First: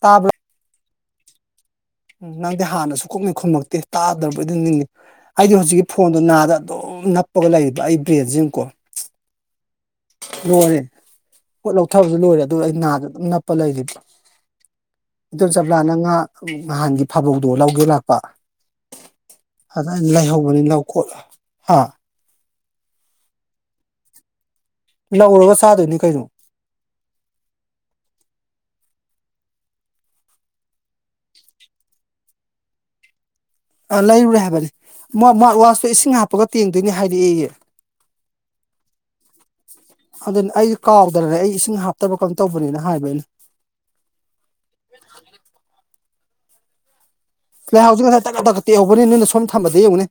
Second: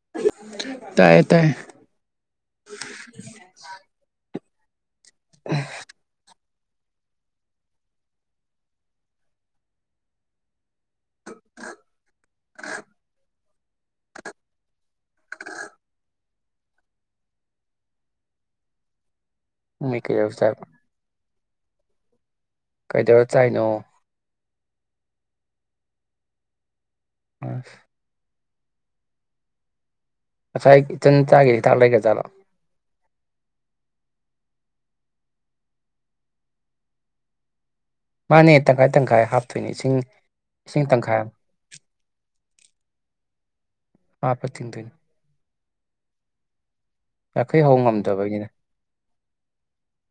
ꯇꯥꯕ꯭ꯔꯣ ꯇꯌꯦ ꯇꯥꯏꯌꯦ ꯎꯝ ꯅꯪꯗꯤ ꯍꯥꯟꯅ ꯁꯨꯈꯨꯝꯍꯦꯛ ꯈꯨꯝꯃꯛꯇꯦ ꯇꯥꯗ꯭ꯔꯕ ꯑꯗꯨꯅꯤꯅꯦ ꯑꯩꯗꯤ ꯍꯧꯖꯤꯛꯀꯤ ꯐꯣꯟꯗꯣ ꯅꯥꯗ ꯑꯗꯨꯝ ꯅꯞꯄꯒ ꯂꯩꯌꯦꯕ ꯑꯩ ꯕ꯭ꯔꯦꯟ [unintelligible] ꯂꯣꯏꯔꯦ ꯄꯣꯠ ꯂꯧꯊꯕꯁꯨ ꯂꯣꯏꯔꯦ ꯑꯗꯨ ꯑꯩ ꯅꯥꯗ ꯑꯗꯨꯝ ꯑꯄ ꯂꯩꯔꯤꯕ ꯏꯗꯣꯝꯆꯥ ꯕ꯭ꯂꯥꯅ ꯉꯥ ꯅꯍꯥꯟꯒꯤ ꯐꯥꯕꯧꯗꯣ ꯂꯧꯒꯦ ꯂꯥꯛꯄ ꯑꯗ ꯃꯣꯏ ꯑꯩꯅ ꯀꯩꯗꯧ ꯂꯩꯍꯧꯕꯅꯤ ꯆꯥꯕ ꯂꯧ ꯈꯣꯠꯂꯨ ꯍꯥꯥ ꯀꯩꯗꯧꯔ ꯆꯥꯏꯅꯣ ꯂꯧꯔꯒ ꯆꯥꯗꯣꯏꯅꯤ ꯀꯩꯅꯣ ꯑꯁ ꯉꯥꯁꯥꯌ ꯏꯆꯥꯅ ꯆꯥꯒꯤ ꯍꯤꯗꯥꯛ ꯂꯩꯒꯔꯥꯖꯠꯜ ꯑ ꯂꯩꯔꯨꯔꯦ ꯍꯥꯏꯕꯅꯤ ꯃꯥꯔꯠ ꯋꯥꯁꯇꯣ ꯏꯁꯤꯡ ꯍꯥꯞꯄꯒ ꯇꯦꯡꯗꯣꯏꯅꯤ ꯍꯥꯏꯔꯛꯑꯏꯦ ꯃꯥꯅꯦ ꯇꯪꯈꯥꯏ ꯇꯪꯈꯥꯏ ꯍꯥꯞꯇꯣꯏꯅꯦ ꯏꯁꯤꯡ ꯑꯗꯨꯅ ꯑꯩꯁꯨ ꯏꯁꯤꯡ ꯇꯪꯈꯥꯏ ꯀꯥꯎꯗ꯭ꯔꯔꯦ ꯑꯃ ꯑꯩ ꯏꯁꯤꯡ ꯍꯥꯞꯇꯕ ꯀꯝ ꯇꯧꯕꯅꯦꯅ ꯍꯥꯏꯕ ꯑꯩꯅ ꯃꯥꯄ ꯇꯤꯪꯗꯣꯏꯟ ꯍꯧ ꯂꯩꯥꯏꯍꯥꯎꯁꯤ ꯉꯁꯥꯏ ꯇꯛꯀꯠ ꯉꯝꯗꯕꯒꯤꯅꯤꯗ ꯇꯛꯀꯛꯇ ꯌꯧꯕꯅꯤ ꯅꯣꯏꯅ ꯁꯣꯝ ꯊꯝꯕꯗꯩꯩ ꯌꯦꯡꯑꯣꯅꯦ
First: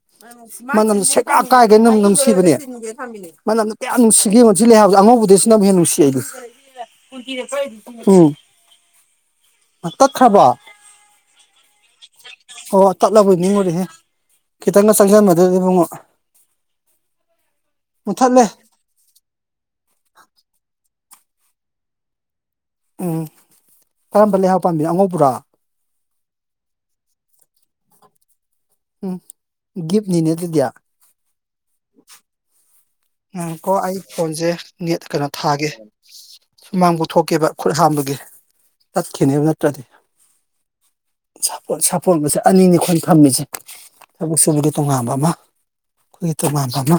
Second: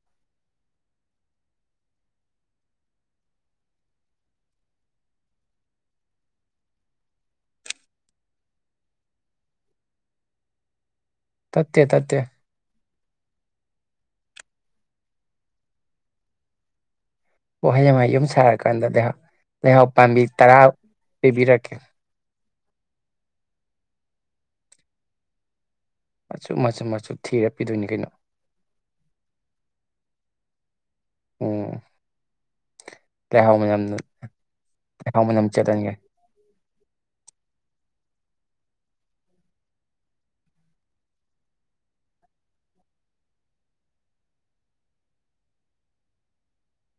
ꯃꯅꯝ ꯁꯦ ꯀꯥꯏꯒꯦꯅ ꯅꯨꯡꯁꯤꯕꯅꯦ ꯃꯅꯝ ꯀꯌꯥꯝ ꯅꯨꯡꯁꯤꯒꯦꯉꯣꯟꯁꯤ ꯂꯩ ꯍꯥꯏꯕꯁ ꯑꯉꯧꯕꯗꯩꯁꯨꯅ ꯍꯦꯟꯅ ꯅꯨꯡꯁꯤ ꯑꯩ ꯎꯝ ꯇꯠꯈ꯭ꯔꯕꯣ ꯇꯦ ꯇꯊꯦ ꯀꯠꯂꯕꯣꯏ ꯅꯤꯡꯉꯨꯔꯤꯅꯦ ꯈꯤꯇꯥꯡꯒ ꯆꯪꯁꯤꯟꯕꯗꯨꯗ ꯑꯦꯕꯨꯡꯉꯣ ꯋꯥꯍꯩ ꯌꯥꯝ ꯌꯨꯝ ꯁꯥꯔꯀꯥꯟꯗ ꯂꯩꯍꯥꯎ ꯄꯥꯝꯕꯤ ꯇꯔꯥ ꯑꯦꯕꯤꯔꯀꯦ ꯎꯝ ꯀꯔꯝꯕ ꯂꯩꯍꯥꯎ ꯄꯥꯝꯕꯤꯅꯣ ꯑꯉꯧꯕꯔꯥ ꯃꯆꯨ ꯃꯆꯨ ꯃꯆꯨ ꯊꯤꯔ ꯄꯤꯗꯣꯏꯅꯤ ꯀꯩꯅꯣ ꯎꯝ ꯒꯤꯞꯅꯤꯅꯦ ꯑꯗꯨꯗꯤ ꯎꯝ ꯂꯩꯍꯥꯎ ꯉꯥꯏꯈꯣꯀꯣ ꯃꯅꯝꯅ ꯑꯩ ꯐꯣꯟꯁꯦ ꯅꯦꯠ ꯂꯩꯍꯥꯎ ꯀꯩꯅꯣ ꯃꯅꯝ ꯊꯥꯒꯦ ꯆꯦꯜꯍꯟꯒꯦ ꯁꯨꯃꯥꯡ ꯄꯨꯊꯣꯛꯀꯦꯕ ꯈꯨꯠ ꯍꯥꯝꯕꯒꯤ ꯊꯠꯈꯤꯅꯦꯕ ꯅꯠꯇ꯭ꯔꯗꯤ ꯁꯥꯄꯣꯟꯕꯁꯦ ꯑꯅꯤꯅꯤ ꯑꯩꯈꯣꯏꯅ ꯐꯝꯃꯤꯁꯦ ꯊꯕꯛ ꯁꯨꯕꯒꯤ ꯇꯣꯉꯥꯟꯕ ꯑꯃ ꯑꯩꯈꯣꯏꯒꯤ ꯇꯣꯉꯥꯟꯕ ꯑꯃ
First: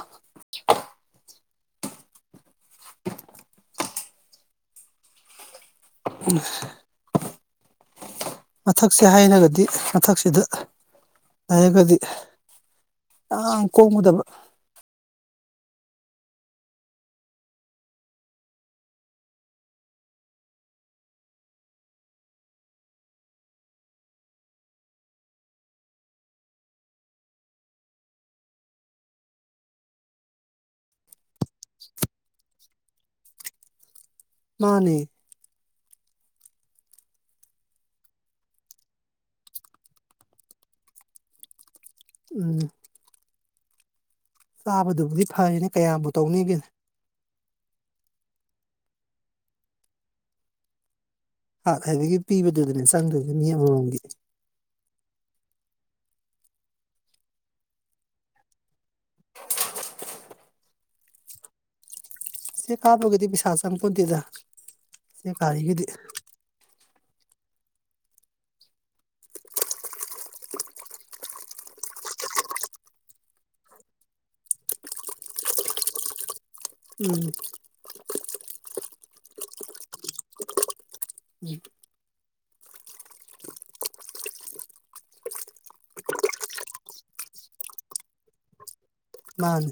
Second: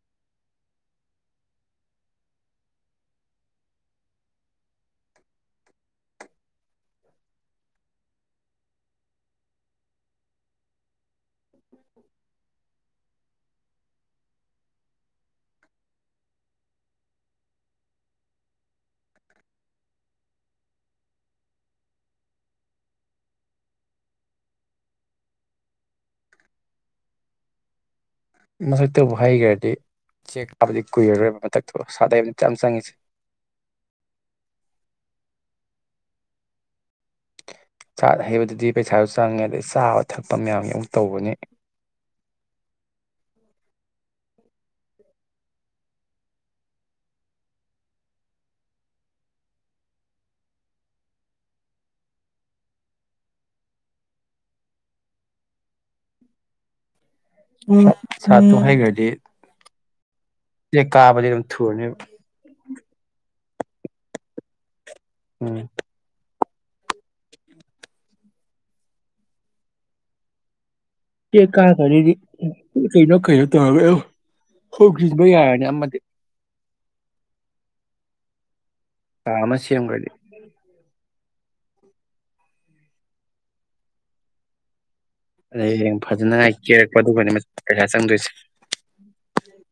ꯎ ꯃꯊꯛꯁꯦ ꯍꯩꯔꯒꯗꯤ ꯃꯊꯛꯁꯤꯗ ꯂꯩꯔꯒꯗꯤ ꯌꯥꯝ ꯀꯣꯝꯒꯗꯕ ꯃꯊꯛ ꯇꯕꯨ ꯍꯩꯈ꯭ꯔꯗꯤ ꯆꯦꯛ ꯀ ꯥꯕꯗꯤ ꯀꯨꯏꯔꯔꯣꯏ [unintelligible] ꯁꯥꯠ ꯍꯩꯕꯗꯥꯅꯤ ꯌꯥꯝ ꯆꯪꯉꯦ [inaudible] ꯃꯥꯅꯦ ꯁꯥꯠ ꯍꯩꯕꯗꯨꯗꯤ ꯄꯩꯁꯥꯁꯨ ꯆꯪꯉꯦ ꯑꯗꯩ ꯆꯥꯕ ꯊꯛꯄ ꯃꯌꯥꯝꯁ ꯑꯃꯨꯛ ꯇꯧꯕꯅꯤ ꯎꯝ ꯆꯥꯕꯗꯨꯕꯨꯗꯤ ꯐꯩꯔꯦꯅꯦ ꯀꯌꯥꯝꯕꯨ ꯇꯧꯅꯦꯒꯦ ꯁꯥꯠ ꯍꯩꯕꯒꯤ ꯄꯤꯕꯗꯨꯗꯅꯦ ꯆꯪꯗꯣꯏꯁꯤꯅ ꯃꯤ ꯑꯃꯃꯝꯒꯤ ꯁꯥꯠ ꯇꯨ ꯍꯩꯒ꯭ꯔꯥꯗꯤ ꯗꯤ ꯆꯦꯛ ꯀꯥꯕꯗꯤ ꯑꯗꯨꯝ ꯊꯨꯨꯔꯅꯦꯕ ꯆꯦꯛ ꯀꯥꯕꯒꯗꯤ ꯄꯩꯁꯥ ꯆꯪꯄꯣꯟꯇꯦꯗ ꯆꯦꯛ ꯎꯝ ꯀꯥꯔꯤꯒꯤꯗꯤ ꯆꯦꯛ ꯀꯥꯈ꯭ꯔꯥꯗꯤ ꯀꯩꯅꯣ ꯀꯩꯅꯣ ꯇꯧꯔꯒ ꯑꯗꯨꯝ ꯍꯣꯡꯖꯟꯕ ꯥꯔꯅꯤ ꯑꯃꯗꯤ ꯎꯝ ꯀꯥ ꯑꯃ ꯁꯦꯝꯈ꯭ꯔꯥꯗꯤ ꯎ ꯑꯗꯩ ꯍꯌꯦꯡ ꯐꯖꯅ ꯀꯦꯔꯛꯄ ꯑꯗꯨꯗꯅꯤ ꯄꯩꯁꯥ ꯆꯪꯗꯣꯏꯁꯦ ꯃꯥꯅꯦ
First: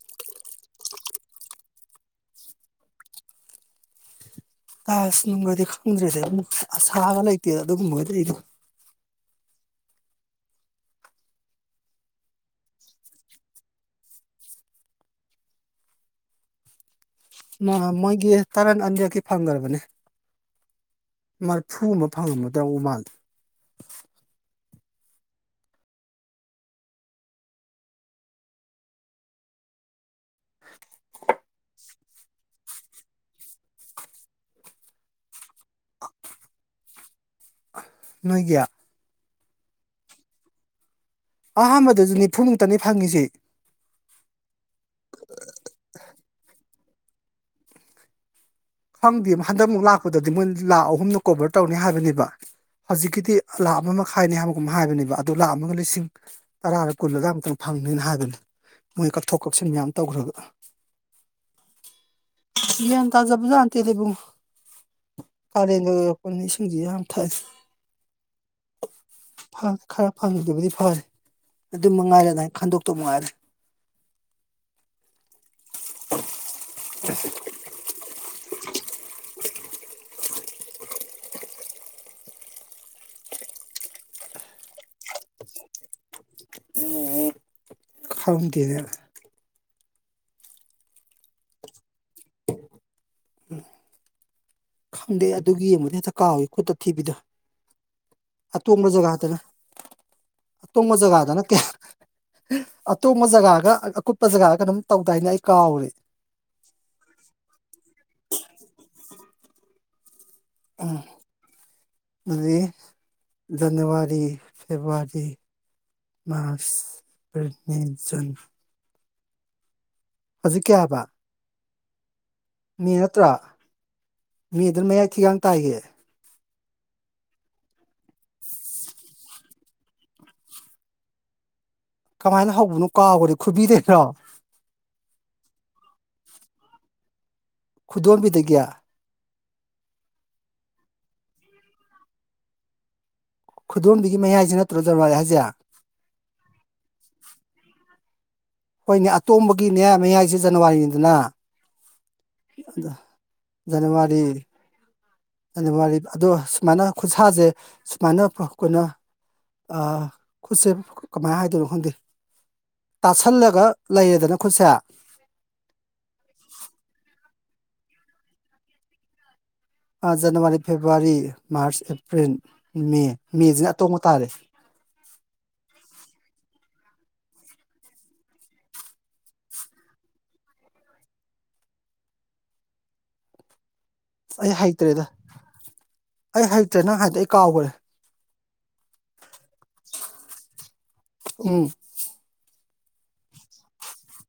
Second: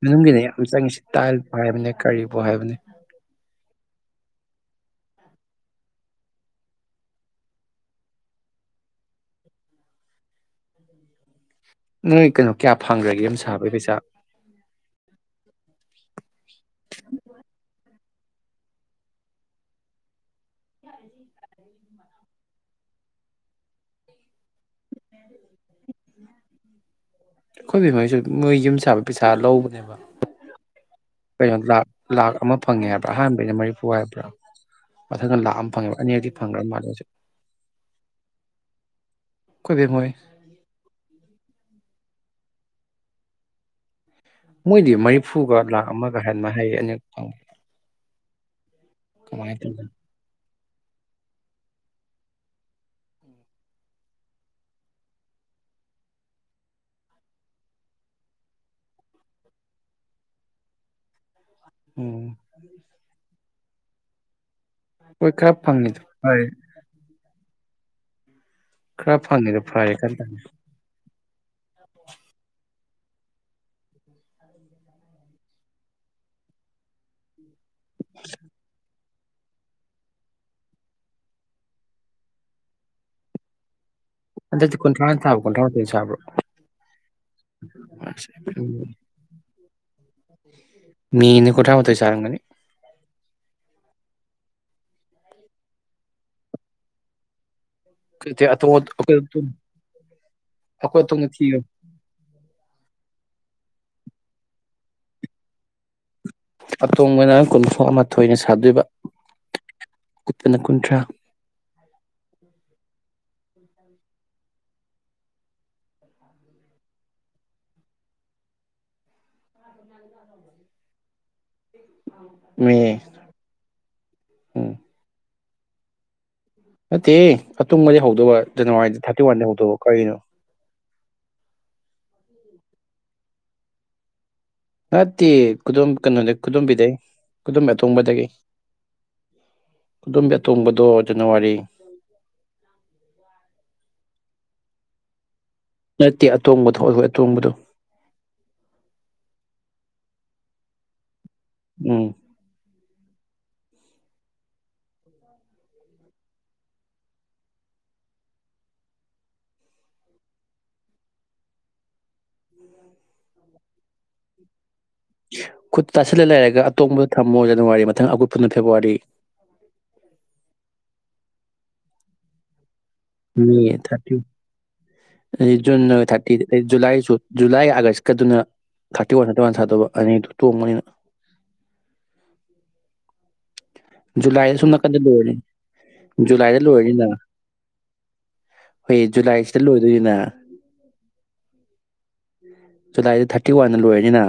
ꯃꯅꯨꯡꯒꯤꯅꯦ ꯌꯥꯝ ꯆꯪꯉꯤꯁꯤ ꯇꯥꯏꯜꯕꯨ ꯍꯥꯏꯕꯅꯦ ꯀꯔꯤꯕꯨ ꯍꯥꯏꯕꯅꯦ ꯇꯥꯏꯁ ꯅꯨꯡꯒꯗꯤ ꯈꯪꯗ꯭ꯔꯦꯗꯥ ꯏꯕꯨꯡꯉꯣ ꯑꯁꯥꯒ ꯂꯩꯇꯦꯗ ꯑꯗꯨꯒꯨꯝꯕꯒꯗꯤ ꯑꯩꯗꯤ ꯅꯣꯏ ꯀꯩꯅꯣ ꯀꯌꯥ ꯐꯪꯈ꯭ꯔꯒꯦ ꯌꯥꯝ ꯁꯥꯕꯒꯤ ꯄꯩꯁꯥ ꯃꯣꯏꯒꯤ ꯇꯔꯟ ꯑꯅꯤꯈꯛꯀꯤ ꯐꯪꯈ꯭ꯔꯕꯅꯦ [unintelligible] [unintelligible] ꯑꯃ ꯐꯪꯉꯝꯒꯗꯕ ꯃꯥꯜꯂꯤ ꯑꯩꯈꯣꯏꯒꯤ ꯕꯦꯝ ꯍꯣꯏꯁꯨ ꯃꯣꯏ ꯌꯨꯝ ꯁꯥꯕ ꯄꯩꯁꯥ ꯂꯧꯕꯅꯦꯕ ꯀꯩꯅꯣ ꯂꯥꯛ ꯑꯃ ꯐꯪꯉꯦ ꯍꯥꯏꯕ꯭ꯔꯥ ꯑꯍꯥꯟꯕꯩꯅ ꯃꯔꯤꯐꯨ ꯍꯥꯏꯕ꯭ꯔꯥ ꯃꯊꯪꯗ ꯂꯥꯛ ꯑꯃ ꯐꯪꯉꯦꯕ ꯑꯅꯤꯔꯛꯇꯤ ꯐꯪꯈ꯭ꯔ ꯃꯥꯜꯂꯦ ꯃꯣꯏꯁꯨ ꯅꯣꯏꯒꯤ ꯈꯣꯏ ꯕꯦꯝ ꯍꯣꯏ ꯑꯍꯥꯟꯕꯗꯁꯨ ꯅꯤꯐꯨꯃꯨꯛꯇꯅꯤ ꯐꯪꯉꯤꯁꯦ ꯃꯣꯏꯗꯤ ꯃꯔꯤꯐꯨꯒ ꯂꯥꯛ ꯑꯃꯒ ꯍꯥꯏꯅ ꯍꯥꯏꯌꯦ ꯑꯅꯤ ꯑ ꯈꯪꯗꯤꯕ ꯍꯟꯗꯛꯃꯨꯛ ꯂꯥꯛꯄꯗꯗꯤ ꯃꯣꯏ ꯂꯥꯈ ꯑꯍꯨꯝꯅ ꯀꯣꯚꯔ ꯇꯧꯅꯤ ꯍꯥꯏꯕꯅꯦꯕ ꯍꯧꯖꯤꯛꯀꯤꯗꯤ ꯂꯥꯛ ꯑꯃ ꯃꯈꯥꯏꯅꯤ ꯍꯥꯏꯕꯒꯨꯝ ꯍꯥꯏꯕꯅꯦꯕ ꯑꯗꯨ ꯂꯥꯛ ꯑꯃꯒ ꯂꯤꯁꯤꯡ ꯇꯔꯥꯔ ꯀꯨꯜꯂꯒ ꯑꯃꯨꯛꯇꯪ ꯐꯪꯅꯤꯅ ꯍꯥꯏꯕꯅꯤ ꯃꯣꯏ ꯀꯛꯊꯣꯛ ꯀꯛꯁꯤꯟ ꯃꯌꯝ ꯇꯧꯈ꯭ꯔꯒ ꯎꯝ ꯒꯌ꯭ꯥꯟ ꯇꯖꯕ ꯇꯦꯗꯥ ꯏꯕꯨꯡꯉꯣ ꯍꯣꯏ ꯈꯔ ꯀꯥꯂꯦꯟꯒ ꯐꯪꯉꯤꯗꯣ ꯌꯧꯔꯛꯄꯅꯤꯅ ꯐꯔꯦ ꯏꯁꯤꯡꯖꯤ ꯌꯥꯝ ꯊꯛꯑꯦ ꯈꯔ ꯐꯪꯉꯤꯗꯨ ꯐꯔꯦ ꯈꯔ ꯐꯪꯉꯤꯗꯨꯕꯨꯗꯤ ꯐꯔꯦ ꯑꯗꯨ ꯃꯉꯥꯏꯔꯦ ꯑꯗꯨꯃꯥꯏ ꯈꯟꯗꯣꯛ ꯇꯧ ꯃꯉꯥꯏꯔꯦ꯫ [unintelligible] ꯍꯟꯗꯛꯇꯤ ꯀꯨꯟꯊ꯭ꯔꯥꯅ ꯁꯥꯕꯔꯣ ꯀꯨꯟꯊ꯭ꯔꯥ ꯃꯥꯊꯣꯏꯅ ꯁꯥꯕ꯭ꯔꯣ ꯈꯪꯗꯦꯅꯦ [unintelligible] ꯃꯦꯅꯦ ꯀꯟꯊ꯭ꯔꯥ ꯃꯊꯣꯢꯅ ꯁꯔꯝꯒꯅꯤ ꯈꯪꯗꯦ ꯑꯗꯨꯒꯤ ꯌꯦꯡꯕꯗꯣ ꯍꯦꯛꯇ ꯀꯥꯎꯋꯤ ꯈꯨꯠꯇ ꯊꯤꯕꯤꯗꯣ ꯑꯇꯣꯡ ꯑꯇꯣꯡꯕ ꯖꯒꯥꯗꯔ ꯑꯩꯈꯣꯏ ꯑꯇꯣꯡꯕ ꯖꯒꯥꯗ ꯅꯠꯇꯦ ꯑꯇꯣꯡꯕ ꯖꯒꯥꯒ ꯑꯀꯨꯠꯄ ꯖꯒꯥꯔ ꯀꯩꯅꯣꯝ ꯇꯧꯗꯥꯏꯅꯦ ꯑꯩ ꯀꯥꯎꯔꯦ꯫ ꯑꯇꯣꯡꯕꯅ ꯀꯨꯟꯊ꯭ꯔꯥ ꯃꯥꯊꯣꯏꯅ ꯁꯥꯗꯣꯏꯕ ꯀꯨꯠꯄꯅ ꯀꯨꯟꯊ꯭ꯔꯥ ꯎꯝ ꯑꯗꯨꯗꯤ January February March April May June ꯍꯧꯖꯤꯛ ꯀꯌꯥꯕ ꯃꯦ ꯅꯠꯇ꯭ꯔꯣ ꯃꯦꯗꯨꯅ ꯃꯌꯥꯏ ꯊꯤꯒꯥꯡ ꯇꯥꯏꯌꯦ ꯅꯠꯇꯦꯌꯦ ꯑꯇꯣꯡꯕꯗꯒꯤ ꯍꯧꯗꯧꯕ ꯖꯅꯋꯥꯔꯤꯗꯤ ꯊꯥꯔꯇꯤ ꯋꯥꯟꯗꯩ ꯍꯧꯗꯧꯕ ꯀꯔꯤꯅꯣ ꯀꯃꯥꯏꯅ ꯍꯧꯕꯅꯣ ꯀꯥꯎꯒꯔꯦ ꯈꯨꯕꯤꯗꯩꯔꯣ꯫ ꯅꯠꯇꯦꯌꯦ ꯈꯨꯗꯝ ꯀꯩꯅꯣꯗꯩ ꯈꯨꯗꯣꯝꯕꯤꯗꯩ ꯈꯨꯗꯨꯝꯕꯤ ꯑꯇꯣꯡꯕꯗꯒꯤ ꯈꯨꯗꯣꯝꯕꯤꯗꯒꯤ ꯈꯨꯗꯣꯝꯕꯤ ꯑꯇꯣꯡꯕꯗꯣ ꯖꯥꯅꯋꯥꯔꯤ ꯈꯨꯗꯣꯝꯕꯤꯒꯤ ꯃꯌꯥꯏꯖꯦ ꯅꯠꯇ꯭ꯔꯣ ꯖꯥꯅꯋꯥꯔꯤ ꯍꯥꯏꯖꯦ ꯅꯠꯇꯦ ꯑꯇꯣꯡꯕꯗꯣ ꯑꯩꯈꯣꯏ ꯑꯇꯣꯡꯕꯗꯣ꯫ ꯍꯣꯏꯅꯦ ꯑꯇꯣꯝꯕꯒꯤꯅꯦ ꯃꯌꯥꯏꯁꯦ ꯖꯥꯅꯋꯥꯔꯤꯅꯤꯗꯅ ꯎꯝ ꯑꯗ ꯖꯅꯋꯥꯔꯤ ꯖꯅꯋꯥꯔꯤ ꯑꯗꯣ ꯁꯨꯃꯥꯏꯅ ꯈꯨꯠꯁꯥꯁꯦ ꯁꯨꯃꯥꯏꯅ [unintelligible] ꯑ ꯈꯨꯠꯁꯦ ꯀꯃꯥꯏꯅ ꯍꯥꯏꯗꯣꯏꯅꯣ ꯈꯪꯗꯦ ꯇꯥꯁꯜꯂꯒ ꯂꯩꯌꯦꯗꯅ ꯈꯨꯠꯁꯦ꯫ ꯈꯨꯠꯇ ꯇꯥꯁꯤꯜꯂ ꯂꯩꯔꯒ [unintelligible] ꯖꯅꯋꯥꯔꯤ ꯃꯊꯪ ꯑꯀꯨꯠꯄꯗꯨꯅꯅ ꯐꯦꯕꯋꯥꯔꯤ ꯑ January February March April May May ꯃꯦꯁꯤꯅ ꯑꯇꯣꯡꯕ ꯊꯥꯔꯇꯤ ꯇꯥꯔꯦ ꯑꯗꯩ ꯖꯨꯟꯅ ꯊꯥꯔꯇꯤ ꯖꯨꯂꯥꯏ ꯨ ꯖꯨꯂꯥꯏ ꯑꯥꯒꯁ ꯀꯗꯨꯅ ꯊꯥꯔꯇꯤ ꯋꯥꯟ ꯊꯥꯔꯇꯤ ꯋꯥꯟ ꯁꯥꯗꯧꯕ ꯑꯅꯤꯗꯨ ꯇꯣꯡꯕꯅꯤꯅ ꯖꯨꯂꯥꯏ ꯑꯩ ꯑꯁꯣꯝ ꯅꯥꯀꯟꯗ ꯍꯩꯇ꯭ꯔꯦꯗ ꯂꯣꯏꯔꯅꯤ ꯑꯩ ꯖꯨꯂꯥꯏꯗ ꯍꯩꯇ꯭ꯔꯦ ꯅꯪ ꯂꯣꯏꯔꯅꯤꯅ ꯍꯥꯏꯗꯣ ꯑꯩ ꯀꯥꯎꯈ꯭ꯔꯦ ꯍꯣꯏ ꯖꯨꯂꯥꯏꯁꯤꯗ ꯂꯣꯏꯗꯣꯏꯅꯤꯅ ꯎꯝ ꯖꯨꯂꯥꯏꯗꯣ ꯊꯥꯔꯇꯤ ꯋꯥꯟꯅ ꯂꯣꯏꯔꯅꯤꯅ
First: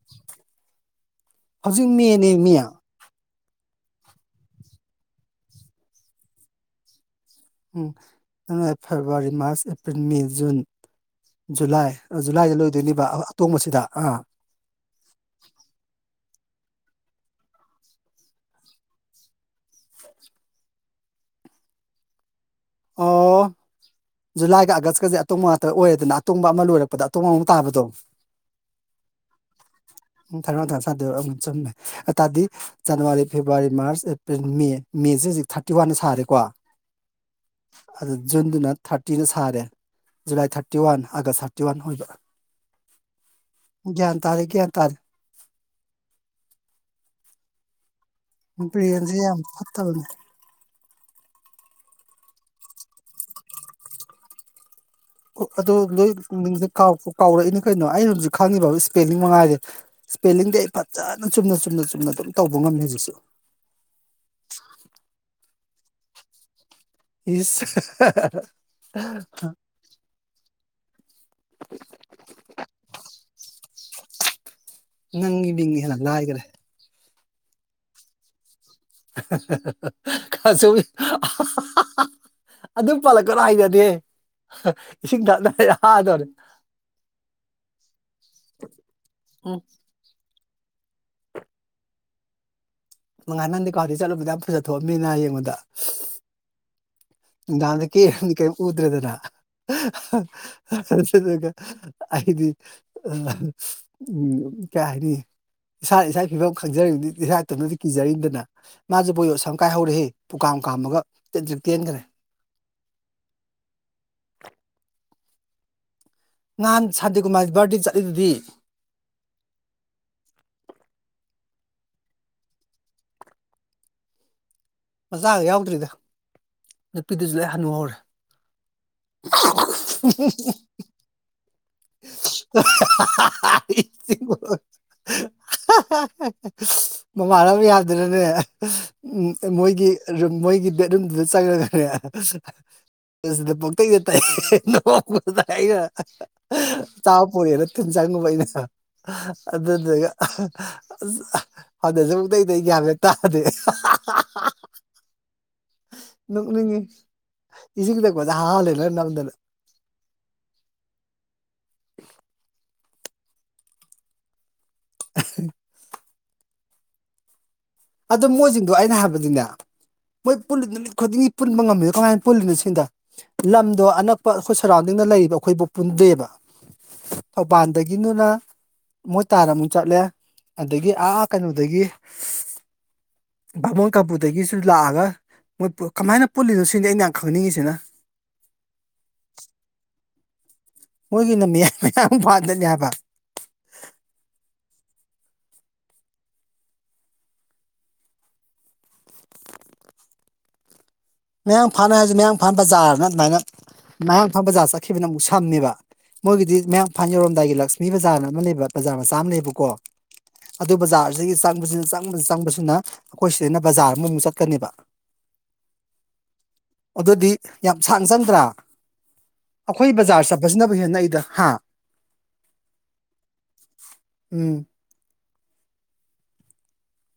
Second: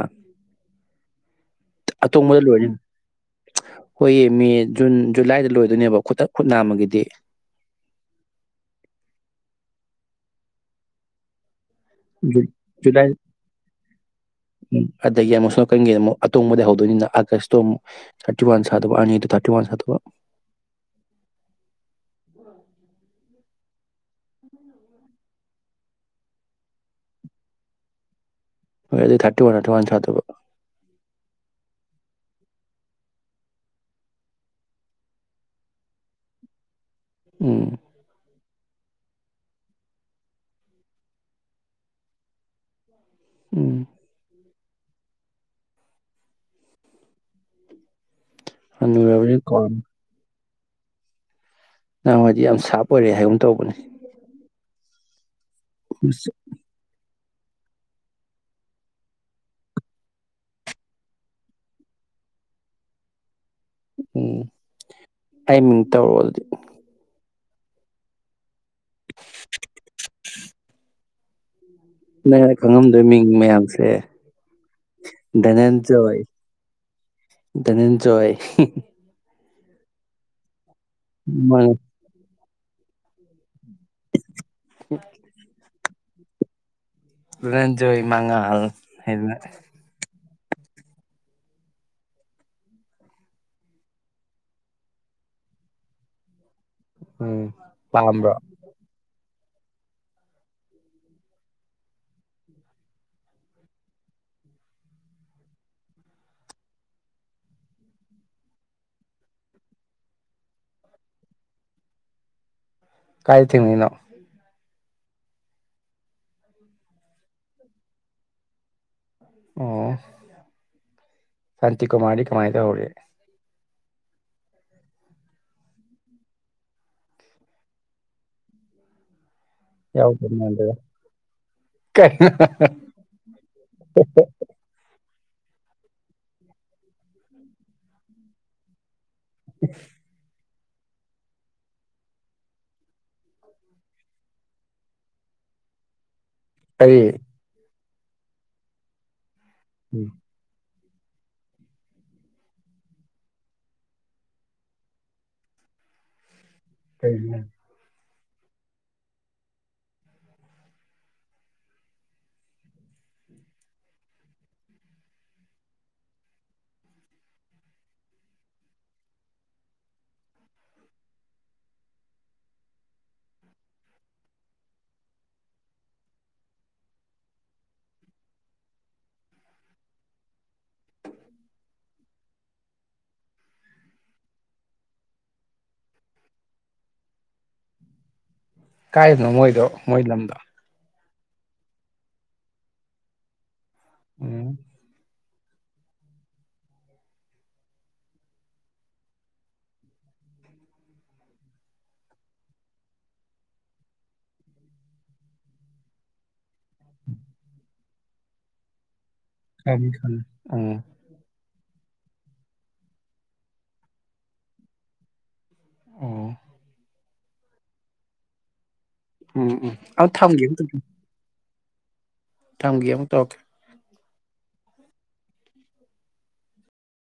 ꯍꯧꯖꯤꯛ ꯃꯦꯅꯦ ꯑꯇꯣꯡꯕꯗ ꯃꯦ ꯂꯣꯏꯔꯅꯤ ꯍꯣꯏꯌꯦ ꯃꯦ ꯖꯨꯟ ꯖꯨꯂꯥꯏꯗ ꯂꯣꯏꯗꯣꯏꯅꯦꯕ ꯈꯨꯠꯇ ꯈꯨꯠ ꯅꯥꯝꯃꯒꯤꯗꯤ꯫ ꯎꯝ February March April May June July ꯖꯨꯂꯥꯏꯗ ꯂꯣꯏꯗꯣꯏꯅꯦꯕ ꯖꯨꯂꯥꯏ ꯑꯇꯣꯡꯕꯁꯤꯗ ꯑꯥ ꯑꯗꯒꯤ ꯑꯃꯨꯛ ꯁꯣꯝ ꯅꯥꯀꯟꯒꯤ ꯑꯃꯨꯛ ꯑꯇꯣꯡꯕꯗꯩ ꯍꯧꯗꯣꯏꯅꯤꯅ ꯑꯥꯒꯁꯇꯣ ꯑꯃꯨꯛ ꯊꯥꯔꯇꯤ ꯋꯥꯟ ꯁꯥꯗꯧꯕ ꯑꯅꯤꯗꯣ ꯊꯥꯔꯇꯤ ꯋꯥꯟ ꯁꯥꯗꯧꯕ ꯑꯣ ꯖꯨꯂꯥꯏꯒ ꯑꯥꯒꯁꯀꯖꯦ ꯑꯇꯣꯕ ꯉꯥꯛꯇ ꯑꯣꯏꯔꯦꯗꯅ ꯑꯇꯣꯡꯕ ꯑꯃ ꯂꯣꯏꯔꯛꯄꯗ ꯑꯇꯣꯡꯕ ꯑꯃ ꯇꯥꯕꯗꯣ ꯍꯣꯏ ꯑꯗꯨꯗꯤ ꯊꯥꯔꯇꯤ ꯋꯥꯟ ꯊꯔꯇꯤ ꯋꯥꯟ ꯁꯥꯗꯧꯕ꯫ ꯎꯝ ꯊꯥꯔꯇꯤ ꯋꯥꯟ ꯊꯥꯔꯇꯤ ꯎꯝ ꯆꯨꯝꯃꯦ ꯑꯇꯥꯗꯤ January February March April May ꯃꯦꯖꯦ ꯍꯧꯖꯤꯛ ꯊꯥꯔꯇꯤ ꯋꯥꯟꯅ ꯁꯥꯔꯦꯀꯣ ꯎꯝ [unintelligible] ꯑꯗꯨꯅ ꯊꯥꯔꯇꯤꯅ ꯁꯥꯔꯦ ꯖꯨꯂꯥꯏ ꯊꯥꯔꯇꯤꯋꯥꯟ ꯑꯥꯒꯁ ꯊꯥꯔꯇꯤꯋꯥꯟ ꯑꯣꯏꯕ ꯎꯝ [unintelligible] [unintelligible] ꯕꯔ꯭ꯦꯟꯁꯤ ꯍꯅꯨꯔꯕꯅꯤ ꯌꯥꯝ ꯀꯣ ꯐꯠꯇꯕꯅꯦ [unintelligible] ꯌꯥꯝ ꯁꯥꯔꯞ ꯑꯣꯏꯔꯦ ꯍꯥꯏꯒꯨꯝ ꯇꯧꯕꯅꯦ ꯑꯣ ꯑꯗꯨ ꯂꯣꯏ [unintelligible] [unintelligible] ꯀꯥꯎꯔꯛꯏꯅꯤ ꯀꯩꯅꯣ ꯑꯩꯅ ꯍꯧꯖꯤꯛ ꯈꯪꯉꯤꯕ ꯏꯁꯄꯦꯂꯤꯡ ꯃꯉꯥꯏꯔꯦ ꯏꯁꯄꯦꯂꯤꯡꯗꯤ ꯑꯩ ꯐꯖꯅ ꯆꯨꯝꯅ ꯆꯨꯝꯅ ꯆꯨꯝꯅ ꯑꯗꯨꯝ ꯇꯧꯕ ꯉꯝꯃꯤ ꯍꯧꯖꯤꯛꯁꯨ ꯎꯝ ꯑꯩ ꯃꯤꯡ ꯇꯧꯔꯣꯗꯨꯗꯤ ꯏꯁ [unintelligible] [unintelligible] ꯅꯪꯅ ꯈꯪꯉꯝꯗꯣꯏ ꯃꯤꯡ ꯃꯌꯥꯝꯁꯦ ꯅꯪꯒꯤ ꯃꯤꯡꯅ ꯍꯦꯟꯅ ꯗꯅꯟꯖꯣꯏ ꯂꯥꯏꯈ꯭ꯔꯦ ꯗꯅꯟꯖꯣꯏ [unintelligible] [unintelligible] ꯑꯗꯨ ꯄꯜꯂꯛꯀꯅꯨ [unintelligible] [unintelligible] ꯏꯁꯤꯡ [unintelligible] [unintelligible] ꯗꯅꯟꯖꯣꯏ ꯃꯉꯥꯜ ꯍꯥꯏꯅ ꯃꯉꯥꯟ ꯅꯪꯗꯤ [unintelligible] ꯆꯠꯂꯨꯕꯗ ꯌꯥꯝ ꯐꯖꯊꯣꯛꯑꯃꯤꯅ ꯌꯦꯡꯕꯗ ꯎꯝ ꯄꯥꯝꯕ꯭ꯔꯣ [unintelligible] ꯎꯗꯔ꯭ꯦꯗꯅ ꯑꯗꯨꯗꯨ ꯑꯩꯗꯤ ꯀꯩ ꯍꯥꯏꯅꯤ ꯏꯁꯥꯅ ꯏꯁꯥꯒꯤ ꯐꯤꯕꯝ ꯈꯪꯖꯔꯤꯕꯗꯤ ꯏꯁꯥ [unintelligible] ꯀꯤꯖꯔꯤꯗꯅ ꯃꯥꯁꯨ [unintelligible] ꯀꯥꯏꯍꯧꯔꯦꯍꯦ ꯄꯨꯀꯥꯝ ꯀꯥꯝꯃꯒ ꯇꯦꯟꯇ꯭ꯔꯤꯛ ꯇꯦꯟꯈ꯭ꯔꯦ ꯀꯥꯏꯗ ꯊꯦꯡꯅꯩꯅꯣ ꯅꯍꯥꯟ [unintelligible] ꯕꯥꯔꯗꯦ ꯆꯠꯂꯤꯗꯨꯗꯤ ꯑꯣ ꯁꯥꯟꯇꯤꯀꯨꯃꯥꯔꯗꯤ ꯀꯃꯥꯏ ꯇꯧꯍꯧꯔꯤ ꯃꯆꯥꯒ ꯌꯥꯎꯗ꯭ꯔꯤꯗ ꯅꯨꯄꯤꯗꯨꯁꯨ ꯂꯣꯏ ꯍꯅꯨꯍꯧꯔꯦ [unintelligible] [unintelligible] ꯀꯩꯅꯣ [unintelligible] ꯃꯃꯥꯟꯅꯕ ꯃꯌꯥꯝꯗꯨꯅꯅꯦ ꯎꯝ ꯃꯣꯏꯒꯤ ꯃꯣꯏꯒꯤ [unintelligible] [unintelligible] [unintelligible] [unintelligible] [unintelligible] [unintelligible] ꯀꯔꯤ ꯎꯝ ꯑꯗꯨꯗꯨꯒ ꯑꯁ ꯑꯗ [unintelligible] ꯃꯨꯛꯇꯩꯗꯤ ꯒ꯭ꯌꯥꯟꯒ ꯇꯥꯗꯦ ꯅꯣꯛꯅꯤꯏ ꯀꯩꯅꯣ ꯏꯁꯤꯡ ꯊꯛ ꯑꯣꯖꯥ ꯍꯔꯥꯎꯍꯜꯂꯦ ꯂꯣꯏ ꯅꯝꯗꯅ [unintelligible] ꯑꯗꯣ ꯃꯣꯏꯁꯤꯡꯗꯣ ꯑꯩꯅ ꯍꯥꯏꯕꯗꯤꯅꯦ ꯃꯣꯏ ꯄꯨꯜꯂꯤ ꯅꯨꯃꯤꯠ ꯈꯨꯗꯤꯡꯒꯤ ꯄꯨꯟꯕ ꯉꯝꯃꯤꯗ ꯀꯃꯥꯏꯅ ꯄꯨꯜꯂꯤꯅꯣ ꯁꯤꯅꯤꯗ ꯂꯝꯗꯣ ꯑꯅꯛꯄ ꯑꯩꯈꯣꯏ ꯁꯔꯥꯎꯟꯗꯤꯡꯗ ꯂꯩꯔꯤꯕ ꯑꯩꯈꯣꯏꯕꯨ ꯄꯨꯟꯗꯦꯕ ꯊꯧꯕꯥꯜꯗꯒꯤꯅꯅ ꯃꯣꯏ ꯇꯥꯟꯅ ꯑꯃꯨꯛ ꯆꯠꯂꯦ ꯑꯗꯒꯤ ꯑ ꯀꯩꯅꯣꯗꯒꯤ ꯕꯥꯕꯣꯟ ꯀꯝꯕꯨꯗꯒꯤꯁꯨ ꯂꯥꯛꯑꯒ ꯃꯣꯏ ꯀꯃꯥꯏꯅ ꯄꯨꯜꯂꯤꯅꯣ ꯁꯤꯅꯤꯗ ꯑꯩꯅ ꯌꯥꯝ ꯈꯪꯅꯤꯡꯉꯤꯁꯤꯅ ꯀꯥꯏꯗꯅꯣ ꯃꯣꯏꯗꯣ ꯃꯣꯏ ꯂꯝꯗꯣ ꯃꯣꯏꯒꯤꯅ ꯃꯌꯥ ꯃꯌꯥꯝ ꯐꯥꯗꯅꯤ ꯍꯥꯏꯕ ꯎꯝ ꯃꯌꯥꯡꯐꯥꯟ ꯍꯥꯏꯔꯁꯨ ꯃꯌꯥꯡꯐꯥꯥꯟ ꯕꯖꯥꯔꯅ ꯑꯗꯨꯃꯥꯏꯅ ꯃꯌꯥꯡꯐꯥꯟ ꯕꯖꯥꯔ ꯆꯠꯈꯤꯕꯅ ꯑꯃꯨꯛ ꯁꯝꯃꯦꯕ ꯃꯣꯏꯒꯤꯗꯤ ꯃꯌꯥꯡꯐꯥꯥꯟ ꯌꯧꯔꯝꯗꯥꯏꯒꯤ ꯂꯛꯁꯃꯤ ꯕꯖꯥꯔꯅ ꯑꯃ ꯂꯩꯕ ꯕꯖꯥꯔ ꯆꯥ ꯑꯃ ꯂꯩꯌꯦꯕꯀꯣ ꯈꯪꯉꯤ ꯈꯪꯉꯤ ꯑꯗꯣ ꯎꯝ ꯕꯖꯥꯔꯖꯤꯗꯒꯤ ꯆꯪ ꯪ [unintelligible] ꯆꯪꯕꯁꯤꯅ ꯆꯪꯕꯁꯤꯅ ꯑꯩꯈꯣꯏ ꯁꯤꯗꯒꯤꯅ ꯕꯖꯥꯔ ꯑꯃꯃꯨꯛ ꯆꯠꯀꯅꯦꯕ ꯑꯣ ꯑꯗꯨꯗꯤ ꯌꯥꯝ ꯁꯥꯡꯅ ꯆꯪꯗ꯭ꯔꯥ ꯎꯝ ꯎꯝ ꯑꯈꯣꯏ ꯑꯝ ꯕꯖꯥꯔ ꯆꯠꯄꯕꯁꯤꯅꯕꯨ ꯍꯦꯟꯅ ꯅꯛꯏꯗ ꯍꯥ ꯊꯝꯒ ꯑꯃꯨꯛ ꯇꯎꯔꯛꯀꯦ ꯎꯝ